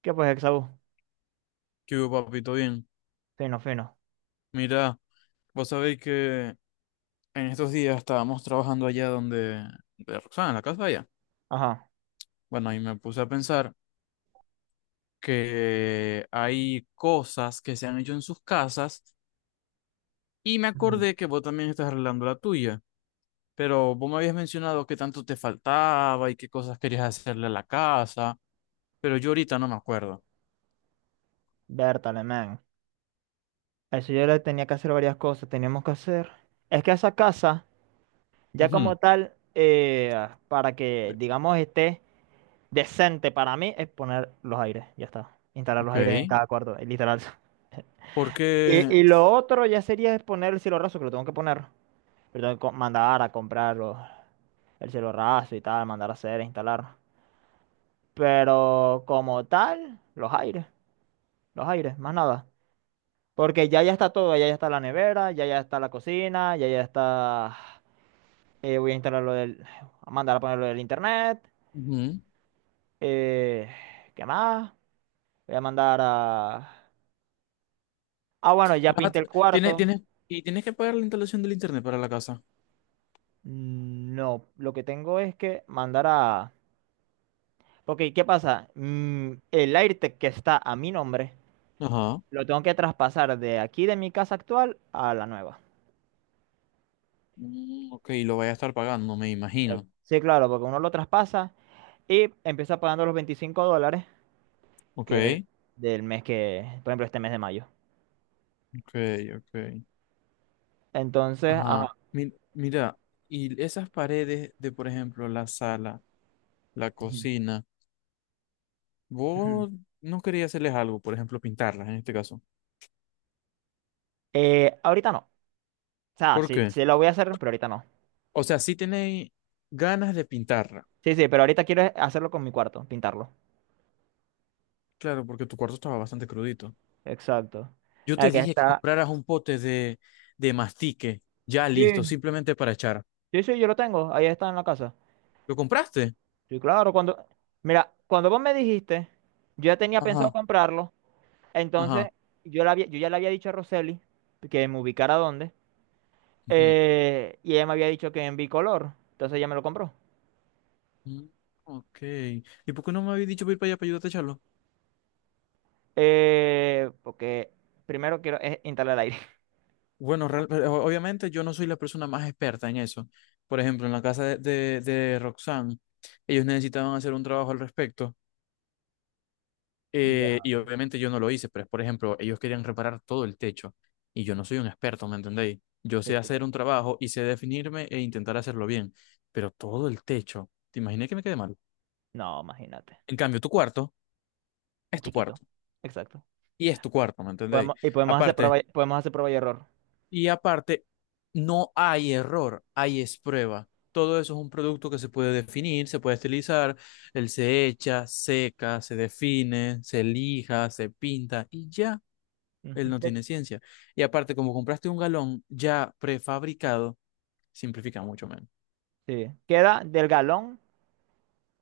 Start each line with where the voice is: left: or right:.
right: ¿Qué pues, Exaú?
left: ¿Qué hubo, papito? Bien.
right: Fino, fino.
left: Mira, vos sabéis que en estos días estábamos trabajando allá donde de Roxana, en la casa de allá.
right: Ajá.
left: Bueno, y me puse a pensar que hay cosas que se han hecho en sus casas y me
right: Ujú.
left: acordé que vos también estás arreglando la tuya. Pero vos me habías mencionado que tanto te faltaba y qué cosas querías hacerle a la casa, pero yo ahorita no me acuerdo.
right: Vértale, man. A eso yo le tenía que hacer varias cosas. Teníamos que hacer. Es que esa casa, ya como
left: Ujú.
right: tal, para que, digamos, esté decente para mí, es poner los aires. Ya está. Instalar los
left: Ok,
right: aires en cada cuarto, literal.
left: porque
right: Y lo otro ya sería es poner el cielo raso, que lo tengo que poner. Pero tengo que mandar a comprar el cielo raso y tal, mandar a hacer, instalar. Pero como tal, los aires. Los aires, más nada. Porque ya está todo, ya está la nevera, ya está la cocina, ya está... voy a instalar lo del... A mandar a poner lo del internet.
left: ujú.
right: eh, ¿Qué más? Voy a mandar a... Ah, bueno, ya
left: Vas a-
right: pinté
left: t-
right: el
left: tiene-
right: cuarto.
left: tienes, y tienes que pagar la instalación del internet para la casa.
right: No, lo que tengo es que mandar a... Porque, ¿qué pasa? El AirTag que está a mi nombre,
left: Ajá.
right: lo tengo que traspasar de aquí de mi casa actual a la nueva.
left: Mm, ok, lo voy a estar pagando, me imagino.
right: Sí, claro, porque uno lo traspasa y empieza pagando los $25
left: Ok,
right: que es del mes que, por ejemplo, este mes de mayo.
left: ok, ok.
right: Entonces,
left: Ajá.
right: ajá.
left: Mira, y esas paredes de, por ejemplo, la sala, la
right: Ujú,
left: cocina,
right: ujú.
left: vos no quería hacerles algo, por ejemplo, pintarlas en este caso.
right: Ahorita no. O sea,
left: ¿Por
right: sí,
left: qué?
right: sí lo voy a hacer, pero ahorita no.
left: O sea, sí tenéis ganas de pintarla.
right: Sí, sí, pero ahorita quiero hacerlo con mi cuarto, pintarlo.
left: Claro, porque tu cuarto estaba bastante crudito.
right: Exacto.
left: Yo
right: El
left: te
right: que
left: dije que
right: está.
left: compraras un pote de mastique, ya listo,
right: Sí,
left: simplemente para echar.
right: sí, sí, yo lo tengo. Ahí está en la casa.
left: ¿Lo compraste?
right: Sí, claro, cuando. Mira, cuando vos me dijiste, yo ya tenía pensado
left: Ajá,
right: comprarlo. Entonces,
left: ajá.
right: yo ya le había dicho a Roseli que me ubicara dónde. Y ella me había dicho que en bicolor. Entonces ella me lo compró.
left: Mm, ok. ¿Y por qué no me habéis dicho para ir para allá para ayudarte a echarlo?
right: Porque primero quiero es instalar aire.
left: Bueno, obviamente yo no soy la persona más experta en eso. Por ejemplo, en la casa de Roxanne, ellos necesitaban hacer un trabajo al respecto.
right: Ya.
left: Y obviamente yo no lo hice, pero por ejemplo, ellos querían reparar todo el techo. Y yo no soy un experto, ¿me entendéis? Yo
right: Sí,
left: sé hacer
right: claro.
left: un trabajo y sé definirme e intentar hacerlo bien. Pero todo el techo, ¿te imaginé que me quede mal?
right: No, imagínate.
left: En cambio, tu cuarto es
right: Es
left: tu
right: chiquito.
left: cuarto.
right: Exacto.
left: Y es tu cuarto, ¿me entendéis?
right: Podemos, y podemos hacer
left: Aparte.
right: prueba, y- podemos hacer prueba y error.
left: Y aparte, no hay error, hay es prueba. Todo eso es un producto que se puede definir, se puede estilizar, él se echa, seca, se define, se lija, se pinta y ya, él
right: Ujú.
left: no tiene ciencia. Y aparte, como compraste un galón ya prefabricado, simplifica mucho menos.
right: Sí. Queda del galón.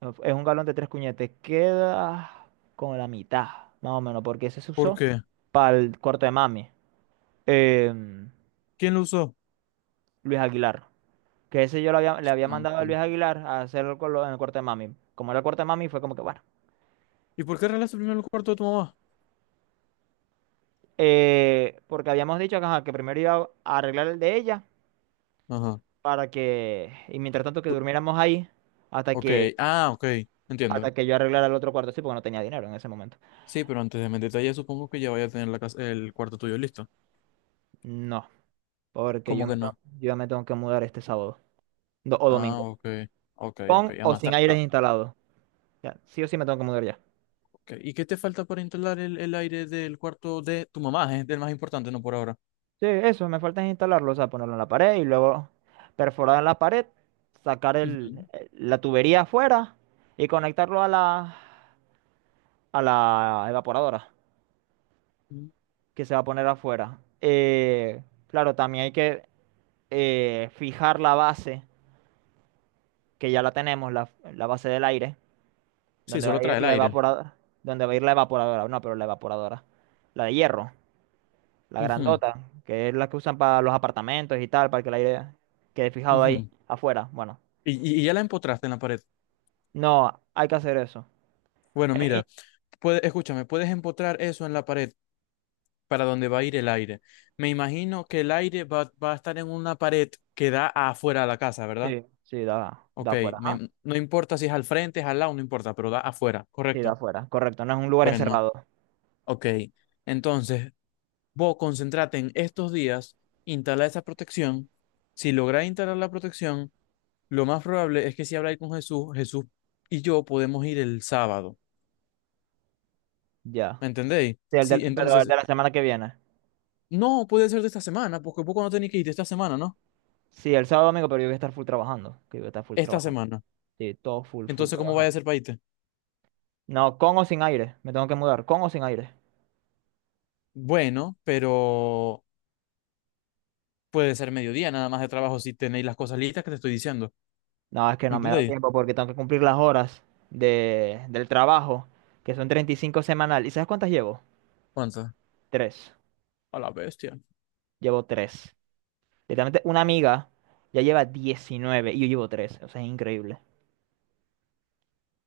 right: Es un galón de tres cuñetes. Queda como la mitad, más o menos, porque ese se
left: ¿Por
right: usó
left: qué?
right: para el cuarto de mami. em,
left: ¿Quién lo usó?
right: Luis Aguilar. Que ese le había
left: Ah,
right: mandado a
left: ok.
right: Luis Aguilar a hacerlo en el cuarto de mami. Como era el cuarto de mami, fue como que bueno.
left: ¿Y por qué arreglaste primero el cuarto de tu mamá?
right: Porque habíamos dicho que, ajá, que primero iba a arreglar el de ella
left: Ajá.
right: para que, y mientras tanto que
left: Tú-
right: durmiéramos ahí hasta
left: ok,
right: que,
left: ah, ok, entiendo.
right: hasta que yo arreglara el otro cuarto, sí, porque no tenía dinero en ese momento.
left: Sí, pero antes de meter detalle, supongo que ya vaya a tener la casa, el cuarto tuyo listo.
right: No, porque
left: ¿Cómo que no?
right: yo me tengo que mudar este sábado o
left: Ah,
right: domingo,
left: ok, ok, ok.
right: con o
left: Además,
right: sin aires instalados. Ya, sí o sí me tengo que mudar ya.
left: ok. ¿Y qué te falta para instalar el aire del cuarto de tu mamá? Es el más importante, no por ahora.
right: Sí, eso, me falta es instalarlo, o sea, ponerlo en la pared y luego perforar en la pared, sacar el,
left: Ujú.
right: la tubería afuera y conectarlo a la evaporadora.
left: Ujú.
right: Que se va a poner afuera. Claro, también hay que fijar la base, que ya la tenemos, la base del aire,
left: Sí,
right: donde va
left: solo
right: a
left: trae
right: ir
left: el
right: la
left: aire.
right: evaporadora, donde va a ir la evaporadora, no, pero la evaporadora, la de hierro, la
left: Ujú,
right: grandota, que es la que usan para los apartamentos y tal, para que el aire quede fijado ahí
left: ujú.
right: afuera. Bueno,
left: Y, y ya la empotraste en la pared.
right: no, hay que hacer eso.
left: Bueno,
right: Eh, y-
left: mira, escúchame, puedes empotrar eso en la pared para donde va a ir el aire. Me imagino que el aire va, va a estar en una pared que da afuera de la casa, ¿verdad?
right: sí, sí, da
left: Ok,
right: afuera, ajá.
left: no importa si es al frente, es al lado, no importa, pero da afuera,
right: Sí, da
left: ¿correcto?
right: afuera, correcto, no es un lugar
left: Bueno,
right: encerrado,
left: ok. Entonces, vos concentrate en estos días, instala esa protección. Si lográs instalar la protección, lo más probable es que si habláis con Jesús, y yo podemos ir el sábado.
right: ya.
left: ¿Me entendéis?
right: Sí,
left: Sí,
right: pero el
left: entonces,
right: de la semana que viene.
left: no puede ser de esta semana, porque vos no tenéis que ir de esta semana, ¿no?
right: Sí, el sábado domingo, pero yo voy a estar full trabajando. Que yo voy a estar full
left: Esta
right: trabajando.
left: semana.
right: Sí, todo full, full
left: Entonces, ¿cómo vaya a
right: trabajando.
left: ser para irte?
right: No, con o sin aire. Me tengo que mudar. ¿Con o sin aire?
left: Bueno, pero puede ser mediodía nada más de trabajo si tenéis las cosas listas que te estoy diciendo.
right: No, es que
left: ¿Me
right: no me da
left: entendéis?
right: tiempo porque tengo que cumplir las horas del trabajo, que son 35 semanal. ¿Y sabes cuántas llevo?
left: ¿Cuántas?
right: Tres.
left: A la bestia.
right: Llevo tres. Literalmente una amiga ya lleva 19 y yo llevo tres. O sea, es increíble.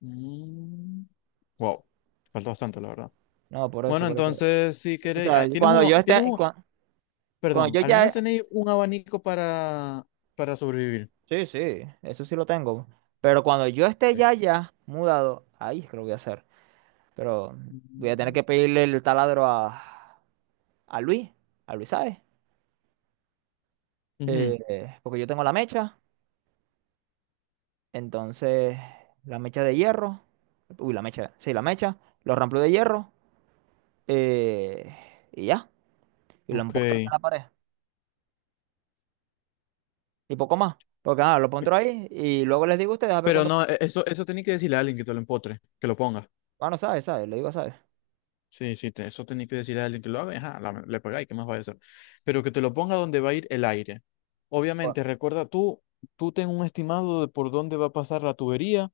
left: Mm. Wow, falta bastante, la verdad.
right: No, por eso,
left: Bueno,
right: por eso.
left: entonces, si
right: O
left: queréis,
right: sea,
left: ah,
right: y cuando yo esté, cuando,
left: perdón,
right: yo
left: al menos
right: ya...
left: tenéis un abanico para sobrevivir.
right: Sí, sí, eso sí lo tengo. Pero cuando yo esté
left: Ok.
right: ya mudado, ahí es que lo voy a hacer. Pero voy a tener
left: Mm.
right: que pedirle el taladro a Luis, a Luis, ¿sabes?
left: Ujú,
right: Porque yo tengo la mecha, entonces la mecha de hierro, uy, la mecha, sí, la mecha, los ramplos de hierro, eh, y ya, y lo
left: ok.
right: empotro en la pared, y poco más, porque nada, lo empotro ahí, y luego les digo a ustedes a ver
left: Pero
right: cuándo,
left: no, eso, eso tenéis que decirle a alguien que te lo empotre, que lo ponga.
right: bueno, ¿sabes? ¿Sabes? Le digo, ¿sabes?
left: Sí, sí, eso tenéis que decirle a alguien que lo haga, y, ajá, le pegáis, ¿qué más va a hacer? Pero que te lo ponga donde va a ir el aire.
right: Bueno.
left: Obviamente, recuerda tú, tú ten un estimado de por dónde va a pasar la tubería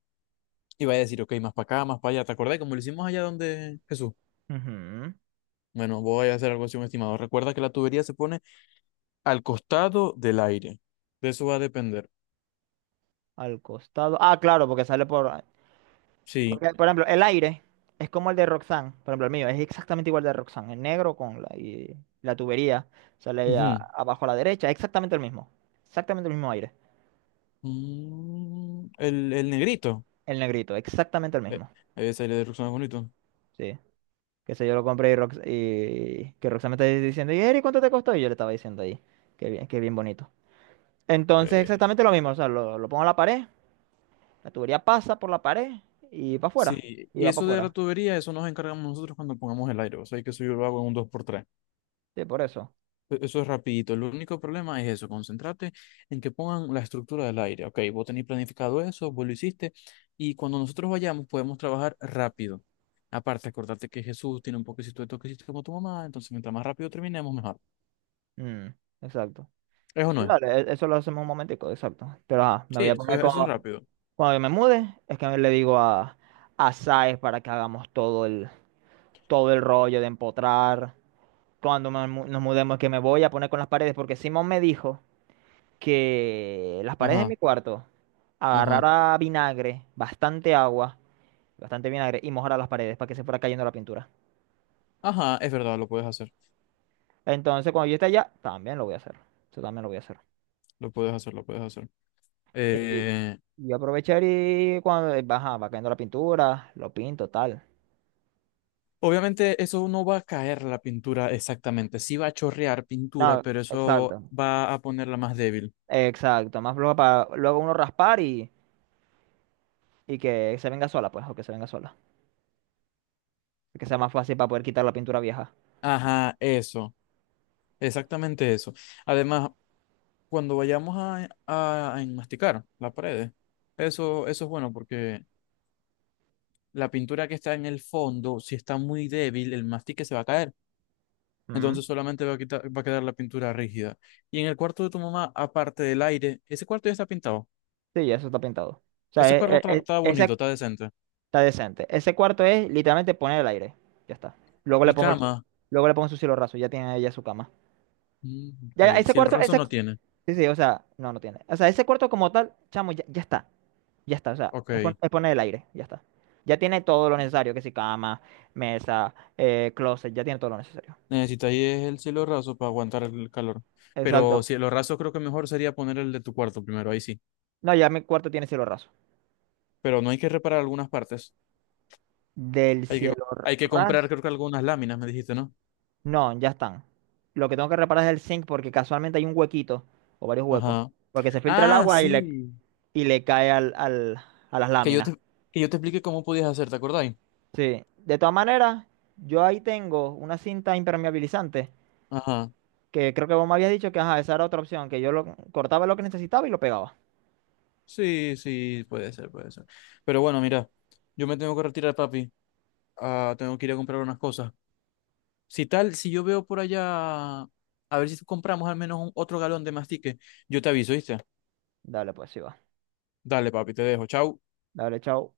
left: y va a decir, ok, más para acá, más para allá. ¿Te acordás? Como lo hicimos allá donde Jesús.
right: Ujú.
left: Bueno, voy a hacer algo así, un estimado. Recuerda que la tubería se pone al costado del aire. De eso va a depender.
right: Al costado, ah, claro, porque sale por,
left: Sí.
right: porque, por ejemplo, el aire es como el de Roxanne. Por ejemplo, el mío es exactamente igual al de Roxanne. El negro con la, y la tubería sale
left: Ujú.
right: abajo a la derecha. Exactamente el mismo. Exactamente el mismo aire.
left: Mm, el negrito.
right: El negrito, exactamente el
left: Eh,
right: mismo.
left: ese de Ruxana es bonito.
right: Sí. Que sé yo lo compré y, y que Roxanne me está diciendo, ¿y Eri, cuánto te costó? Y yo le estaba diciendo ahí. Qué bien bonito. Entonces,
left: Eh,
right: exactamente lo mismo. O sea, lo pongo a la pared. La tubería pasa por la pared y va afuera.
left: sí.
right: Y
left: Y
right: va para
left: eso de la
right: afuera.
left: tubería, eso nos encargamos nosotros cuando pongamos el aire. O sea, que eso yo lo hago en un dos por tres.
right: Sí, por eso.
left: Eso es rapidito. El único problema es eso, concentrate en que pongan la estructura del aire. Ok, vos tenés planificado eso, vos lo hiciste, y cuando nosotros vayamos podemos trabajar rápido. Aparte, acordate que Jesús tiene un poquito de toquecito como tu mamá, entonces mientras más rápido terminemos, mejor.
right: Mm, exacto.
left: ¿Eso
right: Sí,
left: no es?
right: vale, eso lo hacemos un momentico, exacto. Pero ajá, me
left: Sí,
right: voy a poner con...
left: eso es rápido.
right: Cuando yo me mude, es que le digo a Saez para que hagamos todo el rollo de empotrar. Cuando nos mudemos, que me voy a poner con las paredes, porque Simón me dijo que las paredes de
left: Ajá,
right: mi cuarto
left: ajá.
right: agarrara vinagre, bastante agua, bastante vinagre, y mojara las paredes para que se fuera cayendo la pintura.
left: Ajá, es verdad, lo puedes hacer,
right: Entonces, cuando yo esté allá, también lo voy a hacer. Eso también lo voy a hacer.
left: lo puedes hacer, lo puedes hacer.
right: Y,
left: Eh,
right: y aprovechar y cuando ajá, va cayendo la pintura, lo pinto, tal.
left: obviamente eso no va a caer la pintura exactamente, sí va a chorrear pintura,
right: No,
left: pero eso
right: exacto.
left: va a ponerla más débil.
right: Exacto. Más floja para luego uno raspar y que se venga sola, pues, o que se venga sola. Que sea más fácil para poder quitar la pintura vieja.
left: Ajá, eso, exactamente eso. Además, cuando vayamos a enmasticar la pared, eso es bueno porque la pintura que está en el fondo, si está muy débil, el mastique se va a caer.
right: Mm.
left: Entonces solamente va a quitar, va a quedar la pintura rígida. Y en el cuarto de tu mamá, aparte del aire, ese cuarto ya está pintado.
right: Sí, ya eso está pintado. O sea,
left: Ese cuarto está, está bonito,
right: ese
left: está decente.
right: está decente. Ese cuarto es literalmente poner el aire. Ya está. Luego le
left: Y
right: pongo el, su-
left: cama,
right: luego le pongo su cielo raso, ya tiene ella su cama.
left: mm,
right: Ya,
left: ok,
right: ese
left: si el
right: cuarto,
left: raso
right: ese.
left: no tiene,
right: Sí, sí, o sea, no, no tiene. O sea, ese cuarto como tal, chamo, ya, ya está. Ya está, o sea, es,
left: ok.
right: pon- es poner el aire, ya está. Ya tiene todo lo necesario, que si cama, mesa, closet, ya tiene todo lo necesario.
left: Necesitáis el cielo raso para aguantar el calor. Pero
right: Exacto.
left: cielo raso creo que mejor sería poner el de tu cuarto primero, ahí sí.
right: No, ya mi cuarto tiene cielo raso.
left: Pero no hay que reparar algunas partes.
right: Del
left: Hay que,
right: cielo
left: hay que comprar
right: raso.
left: creo que algunas láminas, me dijiste, ¿no?
right: No, ya están. Lo que tengo que reparar es el zinc porque casualmente hay un huequito o varios huecos.
left: Ajá.
right: Porque se filtra el
left: Ah,
right: agua y le,
left: sí.
right: y le cae al, a las
left: Que yo
right: láminas.
left: te, que yo te explique cómo podías hacer, ¿te acordáis?
right: Sí. De todas maneras, yo ahí tengo una cinta impermeabilizante
left: Ajá.
right: que creo que vos me habías dicho que ajá, esa era otra opción, que yo lo cortaba lo que necesitaba y lo pegaba.
left: Sí, sí, puede ser, puede ser. Pero bueno, mira, yo me tengo que retirar, papi. Ah, tengo que ir a comprar unas cosas. Si tal, si yo veo por allá, a ver si compramos al menos otro galón de mastique, yo te aviso, ¿viste?
right: Dale, pues sí va.
left: Dale, papi, te dejo. Chau.
right: Dale, chao.